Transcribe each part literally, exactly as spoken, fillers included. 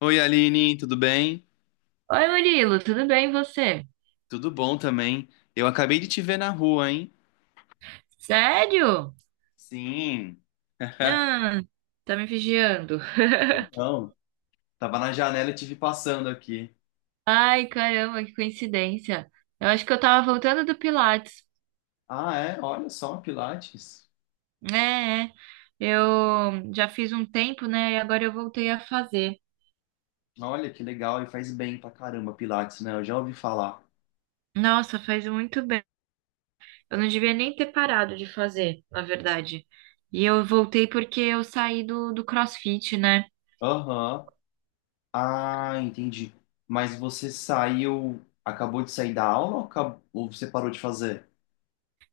Oi, Aline, tudo bem? Oi, Murilo, tudo bem e você? Tudo bom também. Eu acabei de te ver na rua, hein? Sério? Sim. Ah, tá me vigiando. Não, tava na janela e te vi passando aqui. Ai, caramba, que coincidência. Eu acho que eu tava voltando do Pilates. Ah, é? Olha só, Pilates. É, é. Eu já fiz um tempo, né? E agora eu voltei a fazer. Olha que legal, e faz bem pra caramba, Pilates, né? Eu já ouvi falar. Nossa, faz muito bem. Eu não devia nem ter parado de fazer, na verdade. E eu voltei porque eu saí do, do CrossFit, né? Aham. Ah, entendi. Mas você saiu, acabou de sair da aula ou, acab- ou você parou de fazer?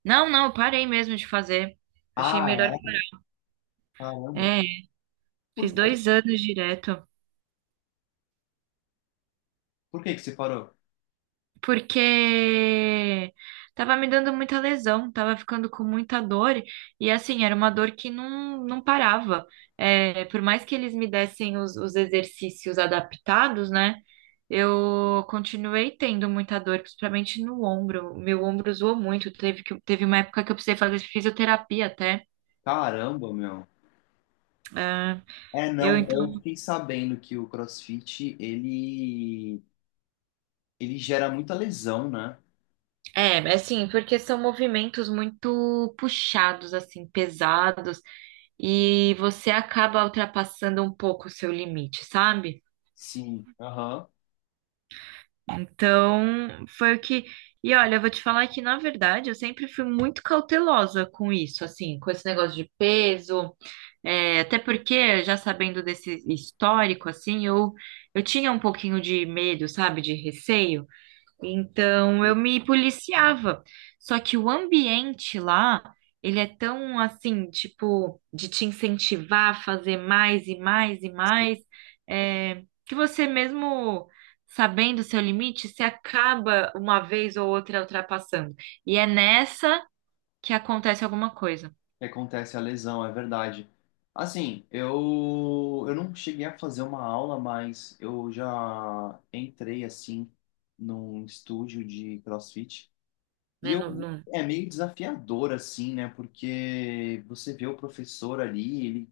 Não, não, eu parei mesmo de fazer. Achei Ah, melhor é? parar. Caramba. É, Por fiz quê? dois anos direto. Por que que você parou? Porque tava me dando muita lesão, tava ficando com muita dor, e assim, era uma dor que não, não parava. É, por mais que eles me dessem os, os exercícios adaptados, né? Eu continuei tendo muita dor, principalmente no ombro. Meu ombro zoou muito. Teve, que, teve uma época que eu precisei fazer fisioterapia até. Caramba, meu. Ah, É, eu não, eu então. fiquei sabendo que o CrossFit, ele, ele gera muita lesão, né? É, assim, porque são movimentos muito puxados, assim, pesados. E você acaba ultrapassando um pouco o seu limite, sabe? Sim, aham. Então, foi o que. E olha, eu vou te falar que, na verdade, eu sempre fui muito cautelosa com isso, assim, com esse negócio de peso, é, até porque, já sabendo desse histórico, assim, eu, eu tinha um pouquinho de medo, sabe, de receio. Então eu me policiava. Só que o ambiente lá, ele é tão assim, tipo, de te incentivar a fazer mais e mais e mais, é, que você mesmo sabendo o seu limite, se acaba uma vez ou outra ultrapassando. E é nessa que acontece alguma coisa, Que acontece a lesão, é verdade. Assim, eu, eu não cheguei a fazer uma aula, mas eu já entrei, assim, num estúdio de CrossFit. E né? No, eu, no- É meio desafiador, assim, né? Porque você vê o professor ali, ele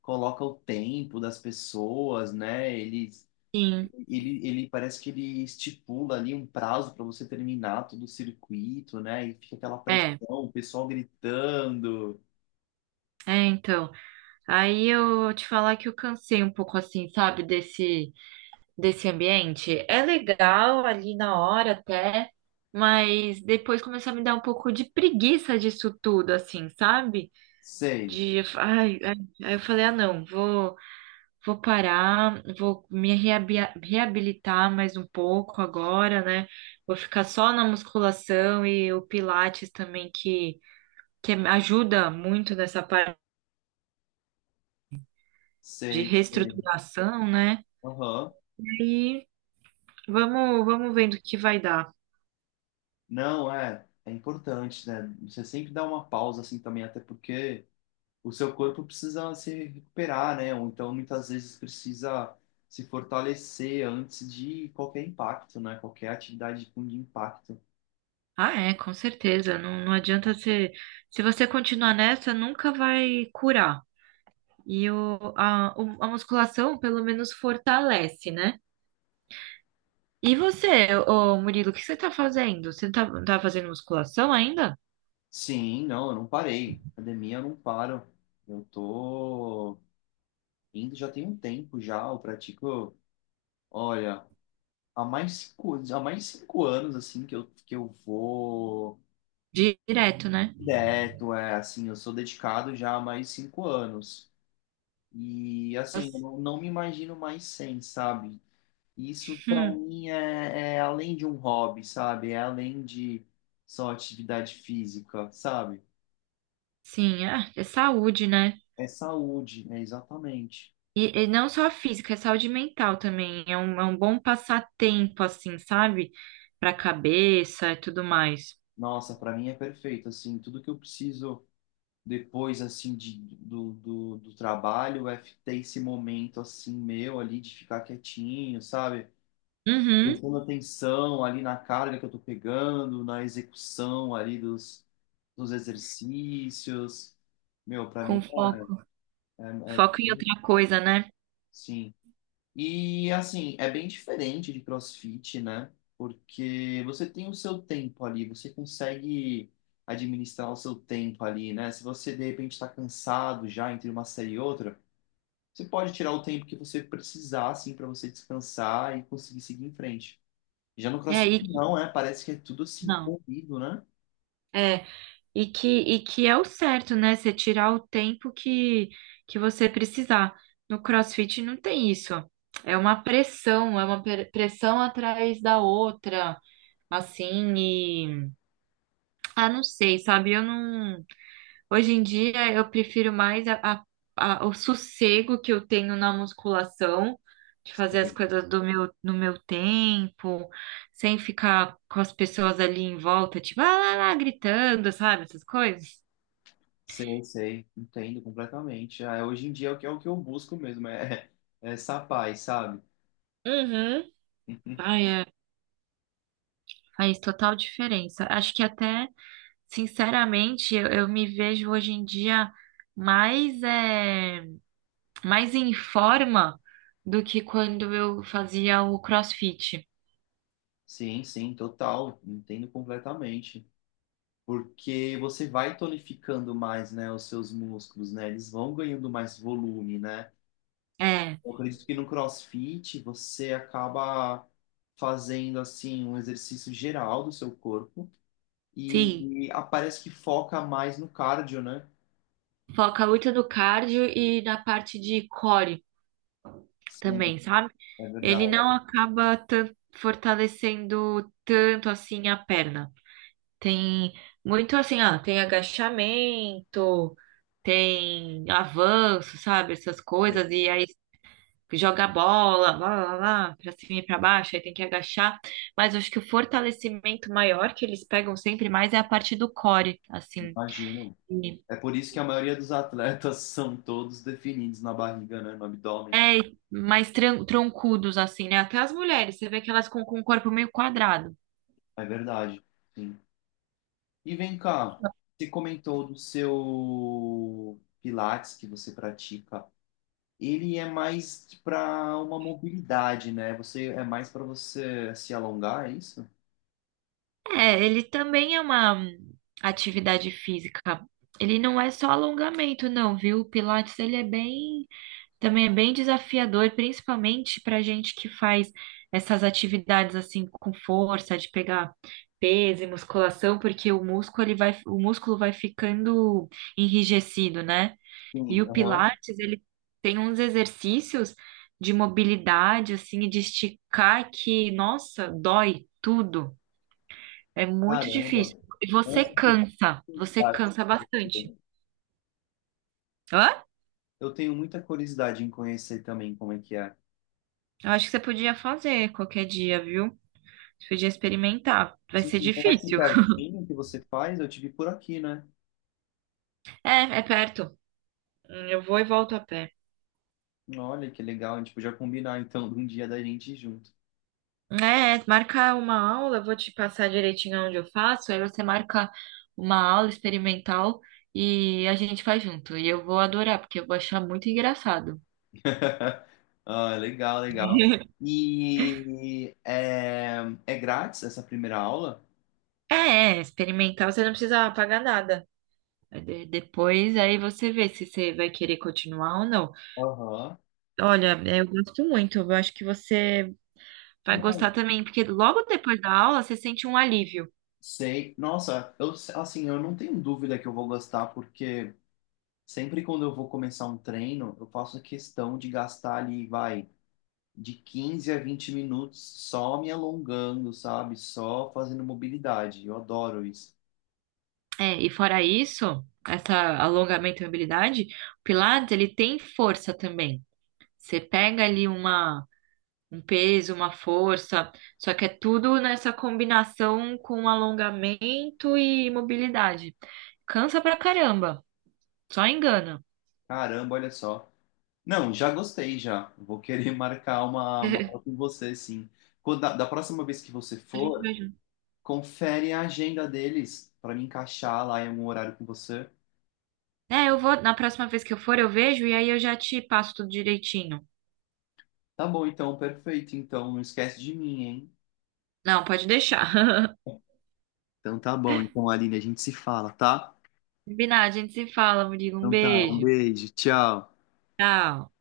coloca o tempo das pessoas, né? Ele Sim, Ele, ele parece que ele estipula ali um prazo para você terminar todo o circuito, né? E fica aquela pressão, é. o pessoal gritando. É, então. Aí eu te falar que eu cansei um pouco assim, sabe, desse. Desse ambiente. É legal ali na hora até, mas depois começou a me dar um pouco de preguiça disso tudo, assim, sabe? Sei, De, ai, ai, aí eu falei, ah, não, vou, vou parar, vou me reabia- reabilitar mais um pouco agora, né? Vou ficar só na musculação e o Pilates também, que, que ajuda muito nessa parte de sei. reestruturação, né? Aham. E vamos, vamos vendo o que vai dar. Não, é, é importante, né? Você sempre dá uma pausa assim também, até porque o seu corpo precisa se recuperar, né? Ou então muitas vezes precisa se fortalecer antes de qualquer impacto, né? Qualquer atividade com impacto. Ah, é, com certeza. Não, não adianta você. Se você continuar nessa, nunca vai curar. E o, a, o- a musculação, pelo menos, fortalece, né? E você, ô Murilo, o que você tá fazendo? Você tá, tá fazendo musculação ainda? Sim, não, eu não parei. Academia eu não paro. Eu tô indo já tem um tempo já, eu pratico, olha, há mais cinco, há mais de cinco anos, assim, que eu, que eu vou Direto, né? direto, é, assim, eu sou dedicado já há mais de cinco anos. E, assim, eu Nossa. não, não me imagino mais sem, sabe? Isso, para Hum, mim, é, é além de um hobby, sabe? É além de só atividade física, sabe? sim, ah, é saúde, né? É saúde, né? Exatamente. E, e não só a física, é saúde mental também. É um, é um bom passatempo, assim, sabe? Pra cabeça e tudo mais. Nossa, para mim é perfeito, assim, tudo que eu preciso depois assim de, do, do, do trabalho é ter esse momento assim meu ali de ficar quietinho, sabe? Uhum, Prestando atenção ali na carga que eu tô pegando, na execução ali dos, dos exercícios. Meu, pra com mim foco. é, é, Foco em outra coisa, né? sim. E assim, é bem diferente de CrossFit, né? Porque você tem o seu tempo ali, você consegue administrar o seu tempo ali, né? Se você de repente está cansado já entre uma série e outra, você pode tirar o tempo que você precisar, assim, para você descansar e conseguir seguir em frente. Já no É, CrossFit e não, é, parece que é tudo assim, não. corrido, né? É, e que, e que é o certo, né? Você tirar o tempo que, que você precisar. No CrossFit não tem isso. É uma pressão, é uma pre- pressão atrás da outra, assim, e ah, não sei, sabe? Eu não. Hoje em dia eu prefiro mais a, a- a- o sossego que eu tenho na musculação, de fazer as Sim. coisas do meu, no meu tempo, sem ficar com as pessoas ali em volta, tipo, ah, lá, lá, gritando, sabe? Essas coisas. Sei, sei, entendo completamente. Ah, hoje em dia é o que, é o que, eu busco mesmo, é, é essa paz, sabe? Uhum. Ai, é, faz total diferença. Acho que até, sinceramente, eu, eu me vejo hoje em dia mais, é, mais em forma do que quando eu fazia o CrossFit. Sim, sim, total, entendo completamente. Porque você vai tonificando mais, né, os seus músculos, né? Eles vão ganhando mais volume, né? É, Eu acredito que no CrossFit você acaba fazendo assim um exercício geral do seu corpo sim. e, e ah, parece que foca mais no cardio, né? Foca muito no cardio e na parte de core Sim, também, sabe? é Ele verdade. não acaba tan- fortalecendo tanto assim a perna. Tem muito assim, ah, tem agachamento, tem avanço, sabe? Essas É, coisas, e aí joga a bola, lá, lá, lá, pra cima e pra baixo, aí tem que agachar. Mas eu acho que o fortalecimento maior que eles pegam sempre mais é a parte do core, assim. imagino. É por isso que a maioria dos atletas são todos definidos na barriga, né? No abdômen. É, mais tran- troncudos, assim, né? Até as mulheres, você vê que elas com, com o corpo meio quadrado. É verdade. Sim. E vem cá, você comentou do seu Pilates que você pratica, ele é mais para uma mobilidade, né? Você é mais para você se alongar, é isso? É, ele também é uma hum, atividade física. Ele não é só alongamento, não, viu? O Pilates, ele é bem, também é bem desafiador, principalmente pra gente que faz essas atividades, assim, com força, de pegar peso e musculação, porque o músculo, ele vai, o músculo vai ficando enrijecido, né? E Sim, o aham. Pilates, ele tem uns exercícios de mobilidade, assim, e de esticar que, nossa, dói tudo. É muito Caramba. difícil. E você Nossa, que cansa, você curiosidade. cansa bastante. Hã? Eu tenho muita curiosidade em conhecer também como é que é. Eu acho que você podia fazer qualquer dia, viu? Você podia experimentar. Vai Sim, ser é aqui difícil. pertinho que você faz, eu tive por aqui, né? É, é perto. Hum, Eu vou e volto a pé. Olha que legal, a gente podia combinar então de um dia da gente ir junto. É, marca uma aula, eu vou te passar direitinho onde eu faço, aí você marca uma aula experimental e a gente faz junto. E eu vou adorar, porque eu vou achar muito engraçado. Ah, legal, legal. E é, é grátis essa primeira aula? É, é, experimental, você não precisa pagar nada. É, de- depois aí você vê se você vai querer continuar ou não. Aham. Olha, eu gosto muito, eu acho que você vai gostar também, porque logo depois da aula você sente um alívio. Sei. Nossa, eu, assim, eu não tenho dúvida que eu vou gostar, porque sempre quando eu vou começar um treino, eu faço questão de gastar ali, vai, de quinze a vinte minutos só me alongando, sabe? Só fazendo mobilidade. Eu adoro isso. É, e fora isso, essa alongamento e mobilidade, o Pilates, ele tem força também. Você pega ali uma, um peso, uma força, só que é tudo nessa combinação com alongamento e mobilidade. Cansa pra caramba, só engana. Caramba, olha só. Não, já gostei já. Vou querer marcar uma, uma aula com você, sim. Quando, da, da próxima vez que você for, confere a agenda deles para me encaixar lá em algum horário com você. É, eu vou, na próxima vez que eu for, eu vejo e aí eu já te passo tudo direitinho. Tá bom, então, perfeito. Então, não esquece de mim, hein? Não, pode deixar. Então tá bom. Então, Aline, a gente se fala, tá? Combinado, a gente se fala, Murilo. Um Então tá, um beijo. beijo, tchau. Tchau.